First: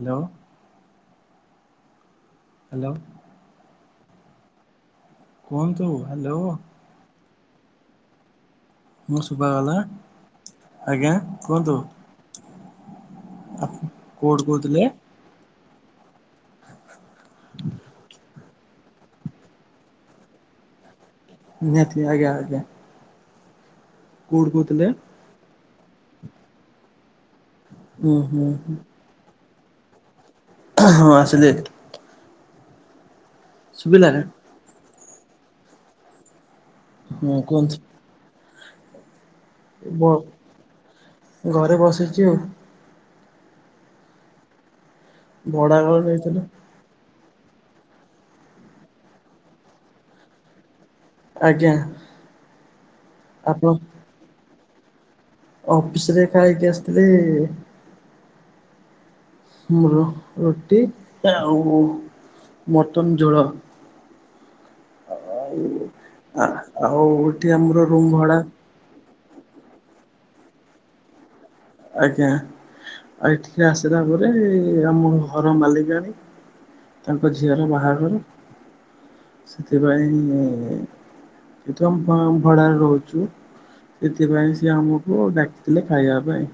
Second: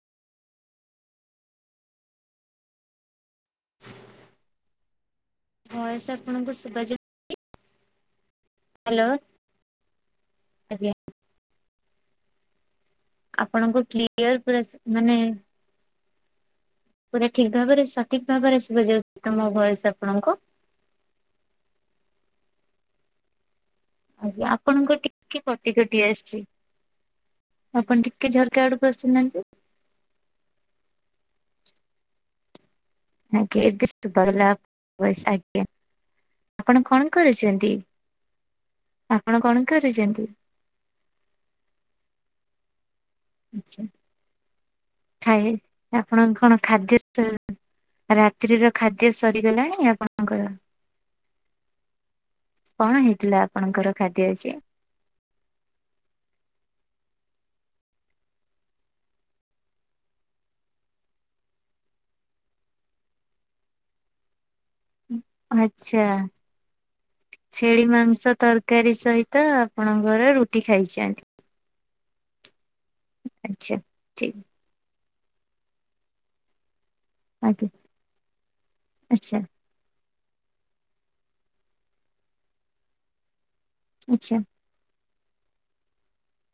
Hello. Hello. କୁହନ୍ତୁ voice hello? ଆପଣଙ୍କୁ ଶୁଭାଯାଉ ହ୍ୟାଲୋ ହୁଁ ଶୁଭାଗଲା ଆଜ୍ଞା କୁହନ୍ତୁ? ଆପଣ ଆପଣଙ୍କୁ କ୍ଲିୟର କୋଉଠୁ ପୁରା କହୁଥିଲେ? ମାନେ ପୁରା ଠିକ ଭାବରେ ସଠିକ ଭାବରେ ଶୁଭାଯାଉଛି ତ ମୋ ଭଏସ ଆପଣଙ୍କୁ? ନିହାତି ଆଜ୍ଞା ଆଜ୍ଞା। ଆଜ୍ଞା କୋଉଠୁ କହୁଥିଲେ? ଆପଣଙ୍କ ଟିକେ କଟି କଟି ଆସିଛି। ଆପଣ ହୁଁ ଟିକେ ହୁଁ ଝରକା ଆଡ଼କୁ ଆସିୁନାହାନ୍ତି। ହଁ ହଁ ଆସିଲି। ଆଜ୍ଞା ଏବେ ଶୁଭିଲା [unintelligible] ଲା ଭଏସ ଆଜ୍ଞା। ଆପଣ କଣ ହୁଁ କରୁଛନ୍ତି କୁହନ୍ତୁ? ଆପଣ କଣ କରୁଛନ୍ତି କୁହ ଘରେ ବସିଛି ଆଉ ଆଚ୍ଛା ଖାଇଲେ ଭଡା ଘର ଆପଣ ନେଇଥିଲୁ କଣ ଖାଦ୍ୟ ତ ରାତ୍ରିର ଖାଦ୍ୟ ସରିଗଲାଣି ଆପଣଙ୍କର? ଆଜ୍ଞା କଣ ହେଇଥିଲା ଆପଣଙ୍କର ଖାଦ୍ୟ ଆଜି? ଅଫିସରେ ଖାଇକି ଆସିଥିଲି। ମୋର ରୁଟି ଆଉ ମଟନ୍ ଝୋଳ। ଆଚ୍ଛା ଆଉ ଏଠି ଆମର ଛେଳି ରୁମ ମାଂସ ଭଡା ତର ତରକାରୀ ସହିତ ଆପଣଙ୍କର ରୁଟି ଖାଇଛନ୍ତି। ଆଜ୍ଞା ଆଉ ଏଠିକି ଆଚ୍ଛା। ଆସିଲା ପରେ। ଠିକ ଆମ ଘର ମାଲିକାଣୀ ତାଙ୍କ ଝିଅର ଆଜ୍ଞା ବାହାଘର ଆଚ୍ଛା ସେଥିପାଇଁ [unintelligible] ଭଡ଼ାରେ ରହୁଛୁ। ଆଚ୍ଛା ସେଥିପାଇଁ ସିଏ ଆମକୁ ଡାକିଥିଲେ ଖାଇବା ପାଇଁ।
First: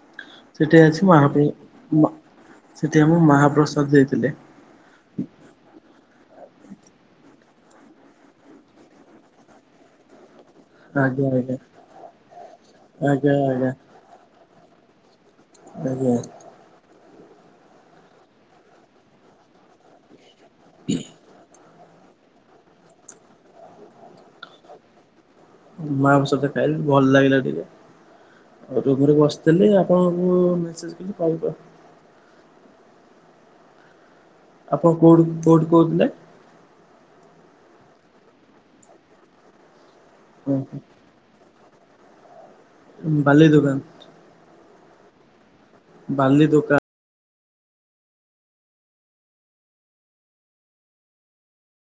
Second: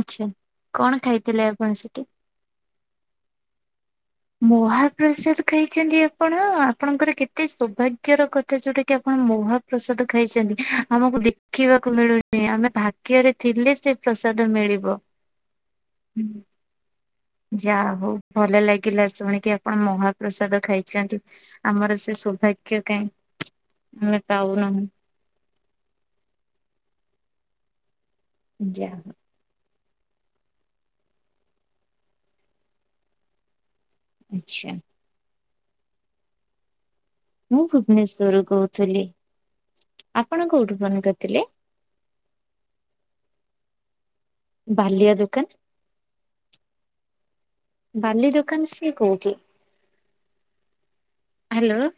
ଆଚ୍ଛା। ସେଠି କଣ ଖାଇଥିଲେ ଆଜି ଆପଣ ସେଠି? [unintelligible] ସେଠି ଆମ ମହାପ୍ରସାଦ ଦେଇଥିଲେ। ମହାପ୍ରସାଦ ଖାଇଛନ୍ତି ଆପଣ ଆପଣଙ୍କର କେତେ ସୌଭାଗ୍ୟର କଥା ଯୋଉଟା କିି ଆପଣ ମହା ପ୍ରସାଦ ଖାଇଛନ୍ତି। ଆମକୁ ଆଜ୍ଞା ଆଜ୍ଞା ଦେଖିବାକୁ ମିଳୁନି। ଆମେ ଆଜ୍ଞା ଭାଗ୍ୟରେ ଆଜ୍ଞା ଥିଲେ ସେ ପ୍ରସାଦ ମିଳିବ। ଆଜ୍ଞା ହୁଁ ଯା ହଉ ଭଲ ଲାଗିଲା ଶୁଣିକି ଆପଣ ମହା ପ୍ରସାଦ ଖାଇଛନ୍ତି ଆମର ସେ ସୌଭାଗ୍ୟ କାହିଁ ଆମେ ପାଉନାହୁଁ। ମାଉଁସ ତରକାରୀ ଭଲ ଲାଗିଲା ଟିକେ। ଆଉ ଯାହା ରୁମରେ ବସି ହେଲେ ଆପଣଙ୍କୁ ମେସେଜ୍ କରି କଲ କଲି। ଆଚ୍ଛା। ଆପଣ କୋଉଠୁ କୋଉଠୁ କହୁଥିଲେ? ମୁଁ ଭୁବନେଶ୍ଵରରୁୁ କହୁଥିଲି। ଆପଣ କୋଉଠୁ ଫୋନ କରିଥିଲେ? ବାଲି ଦୁକାନ। ବାଲିଆ ଦୋକାନ! ବାଲି ଦୋକାନ। ବାଲି ଦୋକାନ ସିଏ କୋଉଠି? ହ୍ୟାଲୋ।